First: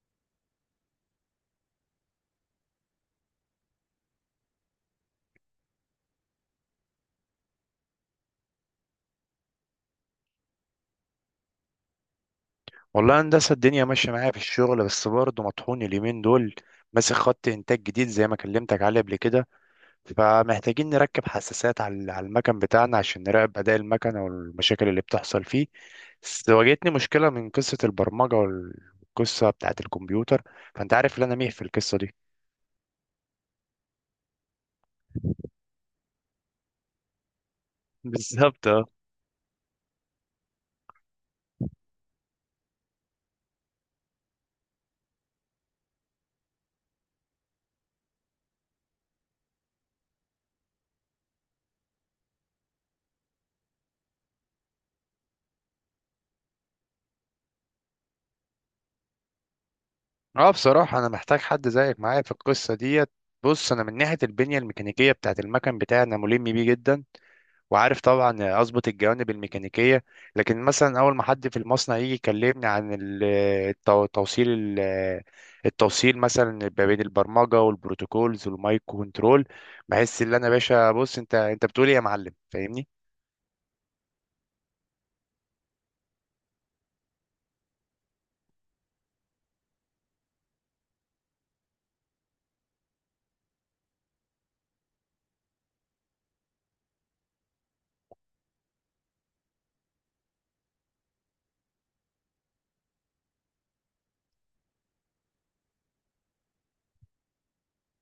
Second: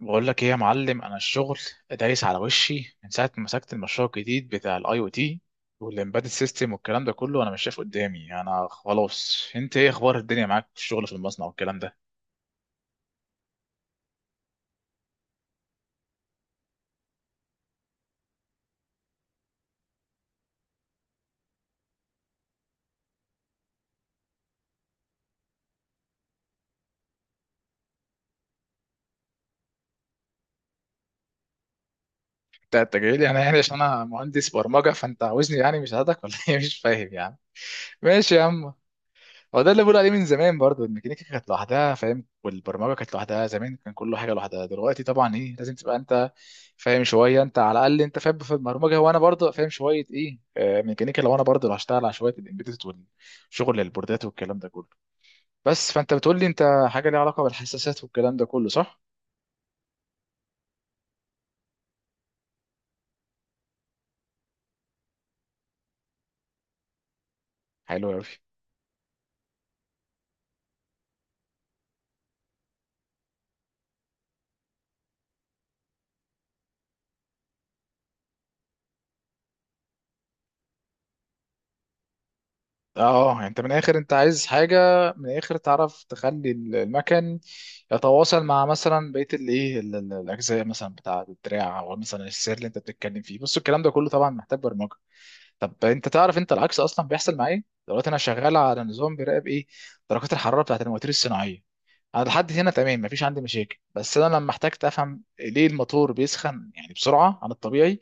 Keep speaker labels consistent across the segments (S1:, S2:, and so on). S1: بقول لك ايه يا معلم، انا الشغل دايس على وشي من ساعه ما مسكت المشروع الجديد بتاع الاي او تي والامبيدد سيستم والكلام ده كله. انا مش شايف قدامي. انا خلاص، انت ايه اخبار الدنيا معاك في الشغل في المصنع والكلام ده؟
S2: والله هندسة الدنيا ماشية معايا في الشغل، بس برضه مطحون اليومين دول. ماسك خط إنتاج جديد زي ما كلمتك عليه قبل كده، فمحتاجين نركب حساسات على المكن بتاعنا عشان نراقب أداء المكن والمشاكل اللي بتحصل فيه. بس واجهتني مشكلة من قصة البرمجة والقصة بتاعة الكمبيوتر، فأنت عارف إن أنا ميه في القصة دي.
S1: انت جاي لي انا عشان انا مهندس برمجه، فانت عاوزني مش هادك ولا ايه؟ مش فاهم يعني. ماشي يا
S2: بالظبط
S1: عم.
S2: اه.
S1: هو ده اللي بقول عليه من زمان برضو، الميكانيكا كانت لوحدها فاهم، والبرمجه كانت لوحدها، زمان كان كل حاجه لوحدها، دلوقتي طبعا ايه لازم تبقى انت فاهم شويه، انت على الاقل انت فاهم في البرمجه، وانا برضو فاهم شويه ايه ميكانيكا، لو انا برضو لو هشتغل على شويه الامبيدد والشغل البوردات والكلام ده كله. بس فانت بتقول لي انت حاجه ليها علاقه بالحساسات والكلام ده كله، صح؟
S2: اه، بصراحة أنا محتاج حد زيك معايا في القصة ديت. بص أنا من ناحية البنية الميكانيكية بتاعة المكن بتاعي أنا ملم بيه جدا، وعارف
S1: حلو قوي.
S2: طبعا اظبط الجوانب الميكانيكيه. لكن مثلا اول ما حد في المصنع يجي يكلمني عن التو- توصيل ال- التوصيل مثلا ما بين البرمجه والبروتوكولز والمايكرو كنترول، بحس ان انا يا باشا. بص، انت بتقول ايه يا معلم؟ فاهمني؟
S1: اه يعني انت من الاخر انت عايز حاجه، من الاخر تعرف تخلي المكن يتواصل مع مثلا بقيه الايه الاجزاء مثلا بتاع الدراع او مثلا السير اللي انت بتتكلم فيه. بص الكلام ده كله طبعا محتاج برمجه. طب انت تعرف انت العكس اصلا بيحصل معايا، دلوقتي انا شغال على نظام بيراقب ايه، درجات الحراره بتاعت المواتير الصناعيه. انا لحد هنا تمام، مفيش عندي مشاكل، بس انا لما احتجت افهم ليه الموتور بيسخن يعني بسرعه عن الطبيعي،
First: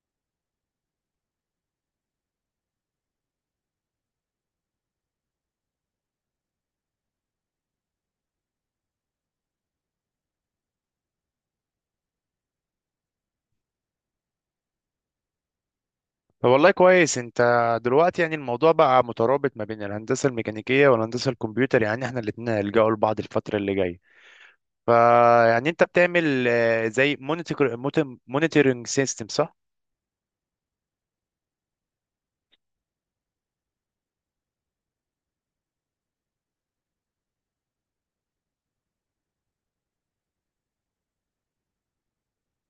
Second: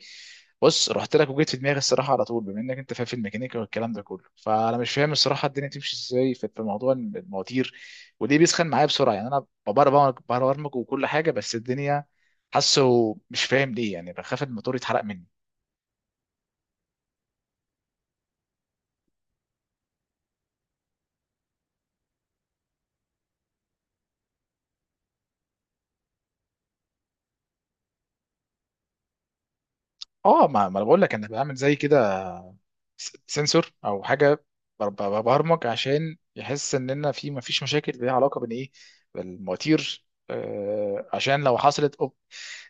S1: بص رحت لك وجيت في دماغي الصراحه على طول، بما انك انت فاهم في الميكانيكا والكلام ده كله، فانا مش فاهم الصراحه الدنيا تمشي ازاي في موضوع المواتير، وليه بيسخن معايا بسرعه. يعني انا ببرمج ببرمج وكل حاجه، بس الدنيا حاسه مش فاهم ليه، يعني بخاف الموتور يتحرق مني.
S2: فوالله كويس انت. دلوقتي يعني الموضوع بقى مترابط ما بين الهندسه الميكانيكيه والهندسه الكمبيوتر، يعني احنا الاثنين هنلجأوا لبعض الفتره اللي جايه. فيعني انت بتعمل زي مونيتور، مونيتورنج سيستم، صح؟
S1: اه ما انا بقول لك انا بعمل زي كده سنسور او حاجه، ببرمج عشان يحس اننا في ما فيش مشاكل ليها علاقه بين ايه، بالمواتير عشان لو حصلت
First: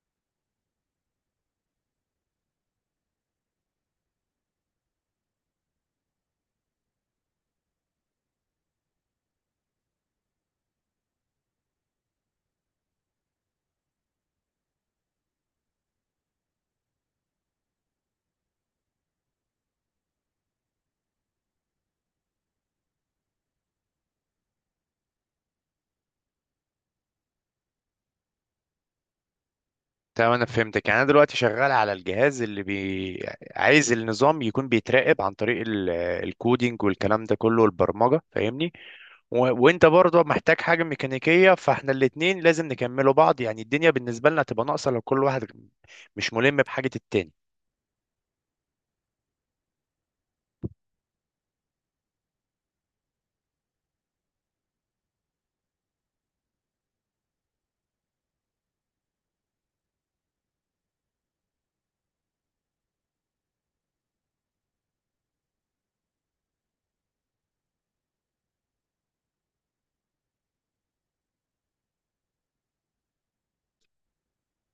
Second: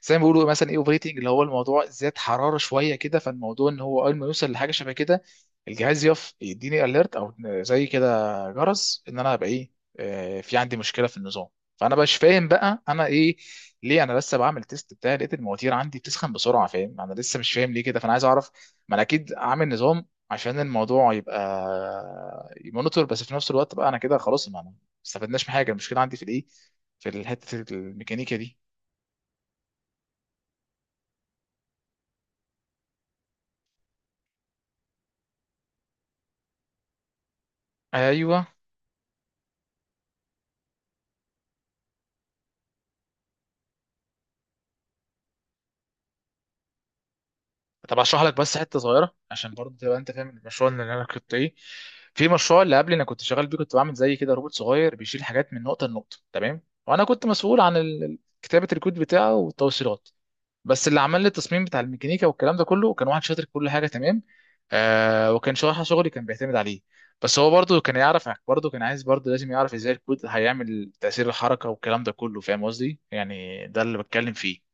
S1: زي ما بيقولوا مثلا ايه اوبريتنج، اللي هو الموضوع زاد حراره شويه كده، فالموضوع ان هو اول ما يوصل لحاجه شبه كده الجهاز يقف يديني اليرت او زي كده جرس، ان انا هبقى ايه، في عندي مشكله في النظام. فانا مش فاهم بقى انا ايه، ليه انا لسه بعمل تيست بتاعي لقيت المواتير عندي بتسخن بسرعه، فاهم؟ انا لسه مش فاهم ليه كده، فانا عايز اعرف. ما انا اكيد عامل نظام عشان الموضوع يبقى يمونيتور، بس في نفس الوقت بقى انا كده خلاص ما استفدناش من حاجه، المشكله عندي في الايه، في حته الميكانيكا دي.
S2: تمام، انا فهمتك. يعني انا دلوقتي شغال على الجهاز عايز النظام يكون بيتراقب عن طريق الكودينج والكلام ده كله والبرمجه،
S1: ايوه.
S2: فاهمني؟ و... وانت برضه محتاج حاجه ميكانيكيه، فاحنا الاتنين لازم نكملوا بعض، يعني الدنيا بالنسبه لنا تبقى ناقصه لو كل واحد مش ملم بحاجه
S1: طب اشرح لك بس حته صغيره عشان برضه تبقى انت فاهم المشروع
S2: التاني.
S1: اللي انا كنت ايه، في مشروع اللي قبل انا كنت شغال بيه، كنت بعمل زي كده روبوت صغير بيشيل حاجات من نقطه لنقطه، تمام؟ وانا كنت مسؤول عن كتابه الكود بتاعه والتوصيلات، بس اللي عمل لي التصميم بتاع الميكانيكا والكلام ده كله كان واحد شاطر في كل حاجه، تمام؟ آه، وكان شرح شغلي كان بيعتمد عليه، بس هو برضه كان يعرف، برضه كان عايز، برضه لازم يعرف ازاي الكود هيعمل تأثير الحركه والكلام ده كله، فاهم قصدي يعني، ده اللي بتكلم فيه.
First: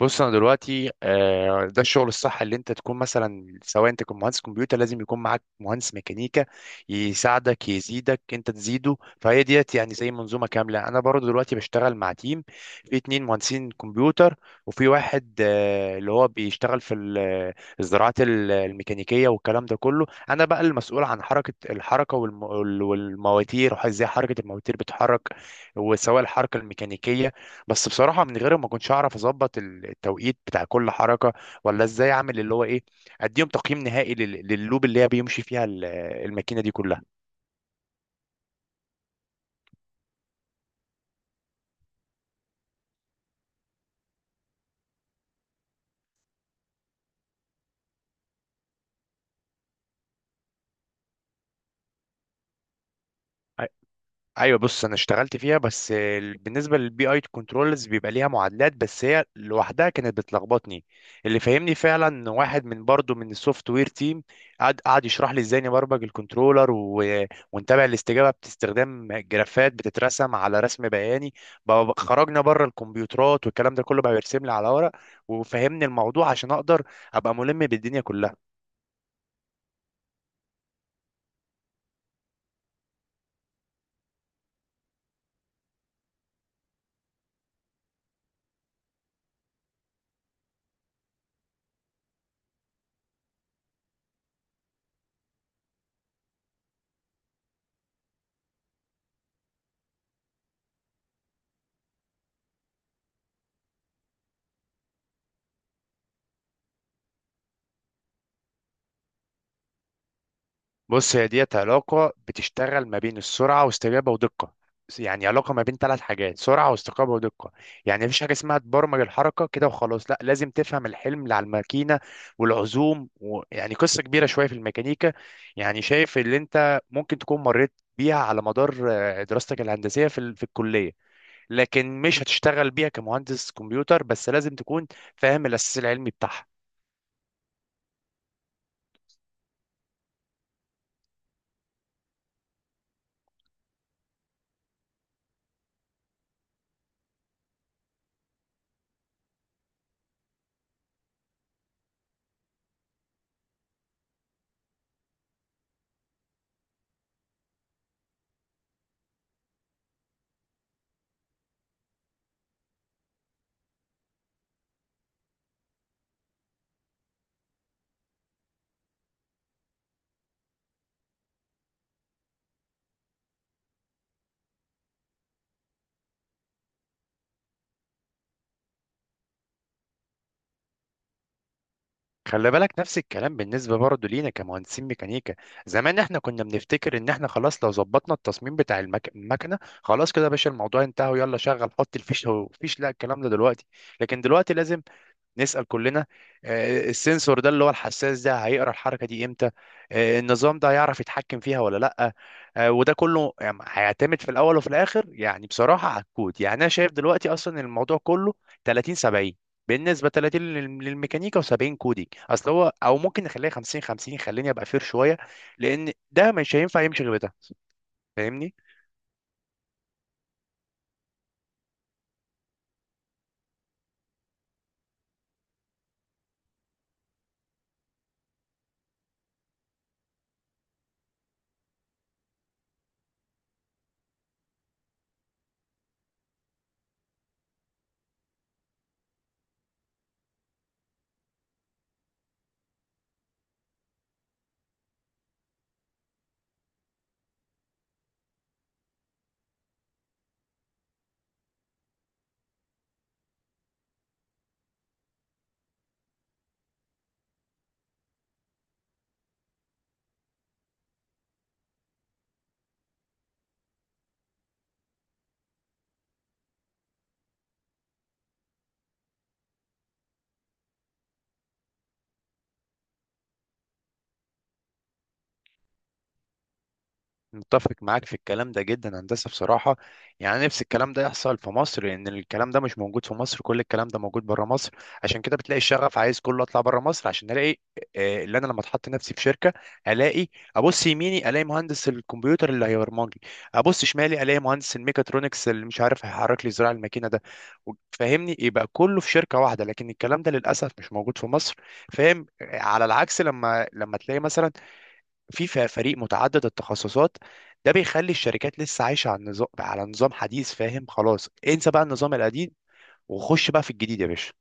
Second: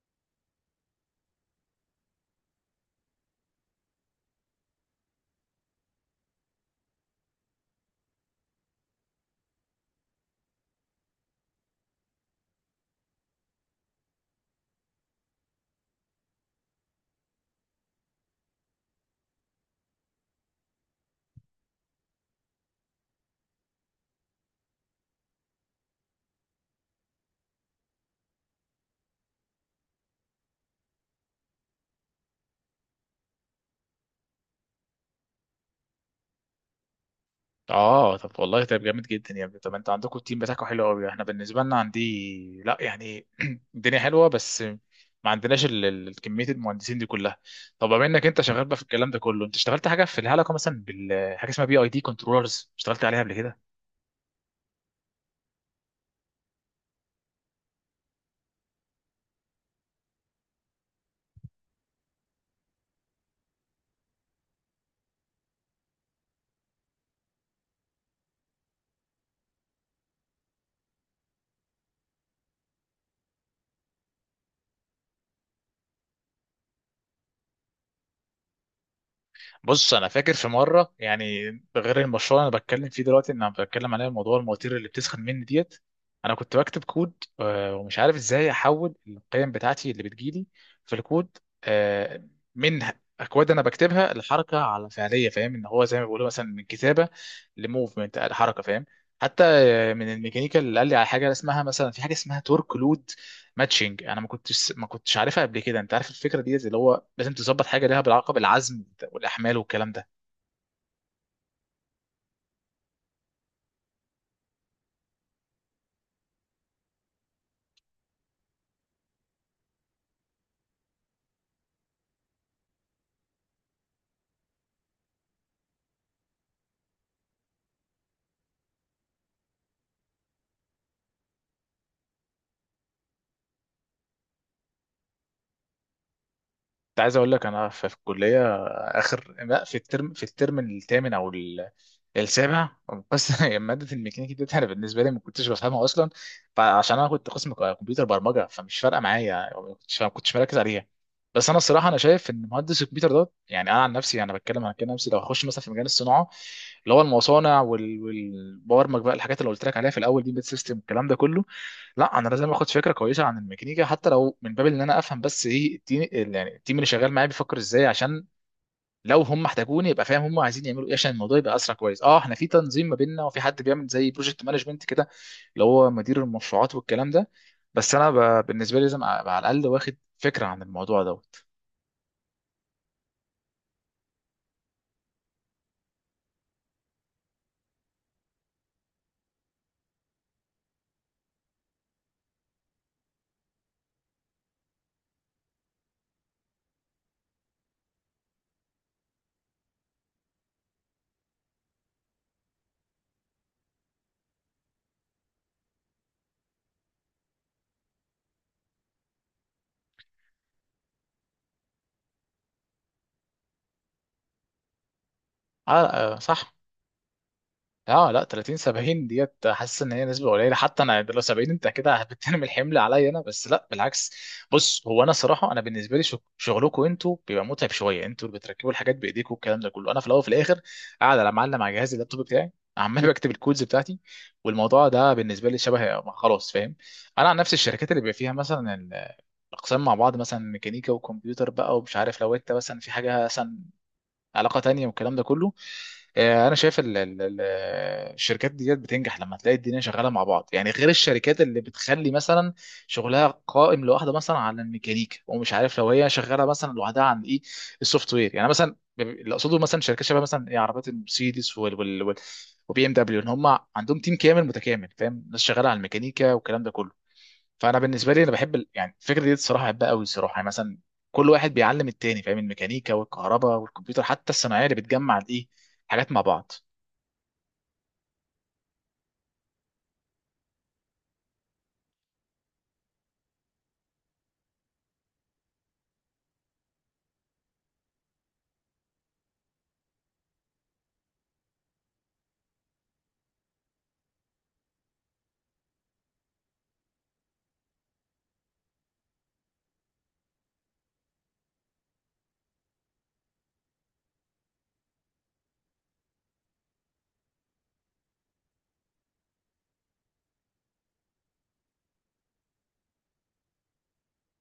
S2: بص انا دلوقتي، ده الشغل الصح، اللي انت تكون مثلا سواء انت كنت مهندس كمبيوتر لازم يكون معاك مهندس ميكانيكا يساعدك، يزيدك انت تزيده، فهي ديت يعني زي منظومه كامله. انا برضو دلوقتي بشتغل مع تيم، في اتنين مهندسين كمبيوتر، وفي واحد اللي هو بيشتغل في الزراعات الميكانيكيه والكلام ده كله. انا بقى المسؤول عن حركه الحركه والم- وال- والمواتير وازاي حركه المواتير بتتحرك، وسواء الحركه الميكانيكيه. بس بصراحة من غيره ما كنتش أعرف أظبط التوقيت بتاع كل حركة، ولا إزاي أعمل اللي هو إيه، أديهم تقييم نهائي لللوب اللي هي بيمشي فيها الماكينة دي كلها.
S1: اه طب والله طب جامد جدا يا ابني. طب انت عندكم التيم بتاعكم حلو قوي، احنا بالنسبه لنا عندي لا يعني الدنيا حلوه بس ما عندناش كميه المهندسين دي كلها. طب بما انك انت شغال بقى في الكلام ده كله، انت اشتغلت حاجه في الهلكه مثلا بالحاجه اسمها بي اي دي كنترولرز؟ اشتغلت عليها قبل كده؟
S2: ايوه. بص انا اشتغلت فيها، بس بالنسبه للبي اي كنترولز بيبقى ليها معادلات، بس هي لوحدها كانت بتلخبطني. اللي فهمني فعلا إن واحد من برضه من السوفت وير تيم قعد يشرح لي ازاي نبرمج الكنترولر، ونتابع الاستجابه باستخدام جرافات بتترسم على رسم بياني. بقى خرجنا بره الكمبيوترات والكلام ده كله، بقى بيرسم لي على ورق وفهمني الموضوع عشان اقدر ابقى ملم بالدنيا كلها.
S1: بص انا فاكر في مره يعني، غير المشروع اللي انا بتكلم فيه دلوقتي ان انا بتكلم عليه موضوع المواتير اللي بتسخن مني ديت، انا كنت بكتب كود ومش عارف ازاي احول القيم بتاعتي اللي بتجيلي في الكود آه، من اكواد انا بكتبها لحركه على فعليه، فاهم؟ ان هو زي ما بيقولوا مثلا من كتابه لموفمنت لحركه، فاهم؟ حتى من الميكانيكا اللي قال لي على حاجه اسمها مثلا، في حاجه اسمها تورك لود ماتشنج، انا ما كنتش عارفها قبل كده. انت عارف الفكره دي زي اللي هو لازم تظبط حاجه ليها بالعلاقه بالعزم والاحمال والكلام ده.
S2: بص هي ديت علاقة بتشتغل ما بين السرعة واستجابة ودقة، يعني علاقة ما بين ثلاث حاجات، سرعة واستجابة ودقة. يعني مفيش حاجة اسمها تبرمج الحركة كده وخلاص، لا لازم تفهم الحلم اللي على الماكينة والعزوم يعني قصة كبيرة شوية في الميكانيكا. يعني شايف اللي انت ممكن تكون مريت بيها على مدار دراستك الهندسية في الكلية، لكن مش هتشتغل بيها كمهندس كمبيوتر، بس لازم تكون فاهم الأساس العلمي بتاعها.
S1: انت عايز اقول لك انا في الكليه اخر، لا في الترم، في الترم الثامن او السابع بس، هي ماده الميكانيكا دي انا بالنسبه لي ما كنتش بفهمها اصلا، فعشان انا كنت قسم كمبيوتر برمجه، فمش فارقه معايا، ما كنتش مركز عليها. بس انا الصراحه انا شايف ان مهندس الكمبيوتر ده، يعني انا عن نفسي انا بتكلم، عن كده نفسي لو هخش مثلا في مجال الصناعه، اللي هو المصانع والبرمج بقى الحاجات اللي قلت لك عليها في الاول دي، بيت سيستم الكلام ده كله، لا انا لازم اخد فكره كويسه عن الميكانيكا، حتى لو من باب ان انا افهم بس ايه التيم يعني، التيم اللي شغال معايا بيفكر ازاي، عشان لو هم احتاجوني يبقى فاهم هم عايزين يعملوا ايه، عشان الموضوع يبقى اسرع كويس. اه احنا في تنظيم ما بيننا، وفي حد بيعمل زي بروجكت مانجمنت كده، اللي هو مدير المشروعات والكلام ده، بس انا بالنسبه لي لازم ابقى على الاقل واخد فكره عن الموضوع دوت.
S2: خلي بالك نفس الكلام بالنسبة برضه لينا كمهندسين ميكانيكا، زمان احنا كنا بنفتكر ان احنا خلاص لو ظبطنا التصميم بتاع المكنة خلاص كده يا باشا، الموضوع انتهى ويلا شغل، حط الفيش هو فيش. لا، الكلام ده دلوقتي، لكن دلوقتي لازم نسأل كلنا، السنسور ده اللي هو الحساس ده هيقرأ الحركة دي امتى؟ النظام ده هيعرف يتحكم فيها ولا لأ؟ وده كله يعني هيعتمد في الأول وفي الآخر، يعني بصراحة على الكود. يعني أنا شايف دلوقتي أصلا الموضوع كله 30 70، بالنسبة 30 للميكانيكا و70 كودينج. أصل هو أو ممكن نخليها 50 50، خليني أبقى فير شوية،
S1: آه
S2: لأن
S1: آه،
S2: ده
S1: صح.
S2: مش هينفع يمشي غير ده.
S1: اه لا
S2: فاهمني؟
S1: 30 70 ديت، حاسس ان هي نسبه قليله، حتى انا لو 70 انت كده بترمي الحمل عليا انا، بس لا بالعكس. بص هو انا صراحه انا بالنسبه لي شغلكم انتوا بيبقى متعب شويه، انتوا اللي بتركبوا الحاجات بايديكم والكلام ده كله، انا في الاول وفي الاخر قاعد على معلم على جهاز اللابتوب بتاعي، عمال بكتب الكودز بتاعتي، والموضوع ده بالنسبه لي شبه ما خلاص، فاهم؟ انا عن نفس الشركات اللي بيبقى فيها مثلا الاقسام مع بعض، مثلا ميكانيكا وكمبيوتر بقى، ومش عارف لو انت مثلا في حاجه مثلا علاقه تانية والكلام ده كله، انا شايف الشركات ديت بتنجح لما تلاقي الدنيا شغاله مع بعض، يعني غير الشركات اللي بتخلي مثلا شغلها قائم لوحده مثلا على الميكانيكا، ومش عارف لو هي شغاله مثلا لوحدها عن ايه، السوفت وير، يعني مثلا اللي اقصده مثلا شركات شبه مثلا ايه عربيات المرسيدس وال وال وبي ام دبليو، ان هم عندهم تيم كامل متكامل فاهم، ناس شغاله على الميكانيكا والكلام ده كله، فانا بالنسبه لي انا بحب يعني الفكره دي الصراحه بحبها قوي الصراحه، يعني مثلا كل واحد بيعلم التاني فاهم، الميكانيكا والكهرباء والكمبيوتر حتى الصناعيه اللي بتجمع الايه، حاجات مع بعض.
S2: متفق معاك في الكلام ده جدا. هندسة بصراحة، يعني نفس الكلام ده يحصل في مصر، لأن الكلام ده مش موجود في مصر، كل الكلام ده موجود بره مصر. عشان كده بتلاقي الشغف عايز كله أطلع بره مصر، عشان ألاقي اللي أنا لما أتحط نفسي في شركة، ألاقي أبص يميني ألاقي مهندس الكمبيوتر اللي هيبرمج لي، أبص شمالي ألاقي مهندس الميكاترونكس اللي مش عارف هيحرك لي زراع الماكينة ده، فاهمني؟ يبقى كله في شركة واحدة، لكن الكلام ده للأسف مش موجود في مصر، فاهم؟ على العكس، لما تلاقي مثلا فريق متعدد التخصصات، ده بيخلي الشركات لسه عايشه على النظام، على نظام حديث، فاهم؟ خلاص انسى بقى النظام القديم وخش بقى في الجديد يا باشا.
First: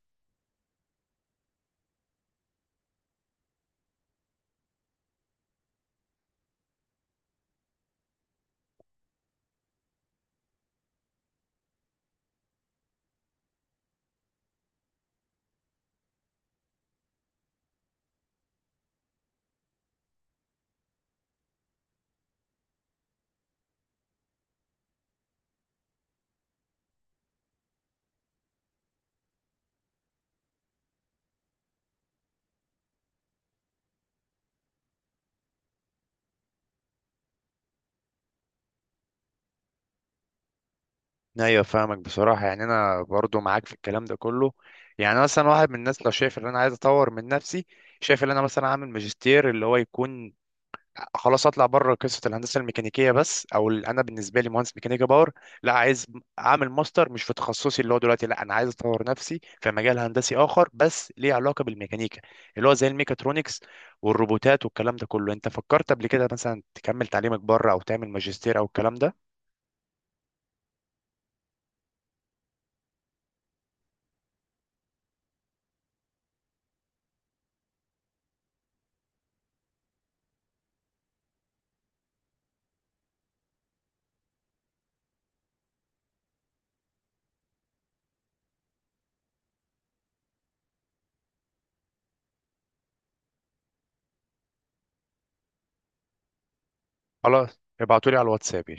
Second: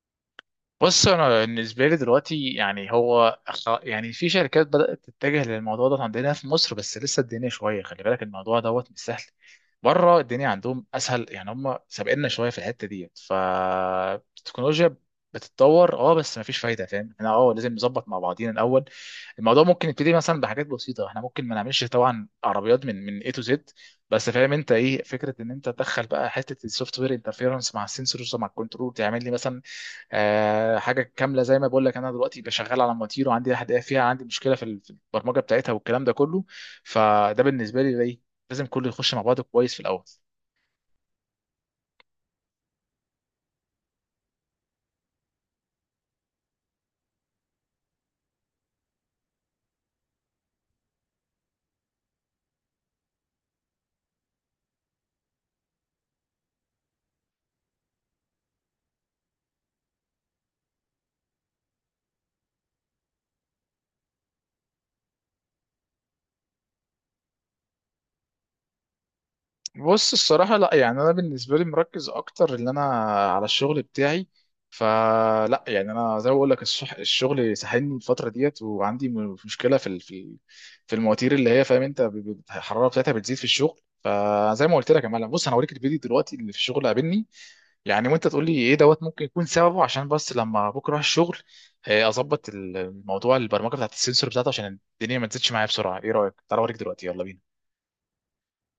S1: بص انا بالنسبه لي دلوقتي يعني هو يعني في شركات بدات تتجه للموضوع ده عندنا في مصر، بس لسه الدنيا شويه، خلي بالك الموضوع دوت مش سهل. بره الدنيا عندهم اسهل، يعني هم سابقنا شويه في الحته ديت، فالتكنولوجيا بتتطور اه، بس مفيش فايده فاهم، احنا اه لازم نظبط مع بعضينا الاول. الموضوع ممكن يبتدي مثلا بحاجات بسيطه، احنا ممكن ما نعملش طبعا عربيات من اي تو زد، بس فاهم انت ايه فكره ان انت تدخل بقى حته السوفت وير انترفيرنس مع السنسورز ومع الكنترول، تعمل لي مثلا حاجه كامله زي ما بقول لك. انا دلوقتي بشغال على مواتير وعندي حد فيها، عندي مشكله في في البرمجه بتاعتها والكلام ده كله، فده بالنسبه لي ايه، لازم كله يخش مع بعضه كويس في الاول.
S2: ايوه فاهمك بصراحه. يعني انا برضو معاك في الكلام ده كله، يعني أنا مثلا واحد من الناس لو شايف ان انا عايز اطور من نفسي، شايف ان انا مثلا اعمل ماجستير اللي هو يكون خلاص اطلع بره قصه الهندسه الميكانيكيه بس، او انا بالنسبه لي مهندس ميكانيكا باور، لا عايز اعمل ماستر مش في تخصصي اللي هو دلوقتي، لا انا عايز اطور نفسي في مجال هندسي اخر بس ليه علاقه بالميكانيكا، اللي هو زي الميكاترونكس والروبوتات والكلام ده كله. انت فكرت قبل كده مثلا تكمل تعليمك بره او تعمل ماجستير او الكلام ده؟
S1: بص الصراحه لا، يعني انا بالنسبه لي مركز اكتر ان انا على الشغل بتاعي، فلا يعني انا زي ما بقول لك، الشغل ساحلني الفتره ديت، وعندي مشكله في في المواتير اللي هي فاهم انت الحراره بتاعتها بتزيد في الشغل، فزي ما قلت لك يا معلم، بص انا هوريك الفيديو دلوقتي اللي في الشغل قابلني يعني، وانت تقول لي ايه دوت ممكن يكون سببه، عشان بس لما بكره اروح الشغل اظبط الموضوع البرمجه بتاعت السنسور بتاعته عشان الدنيا ما تزيدش معايا بسرعه. ايه رايك؟ تعال اوريك دلوقتي، يلا بينا.
S2: خلاص ابعتولي على الواتساب يا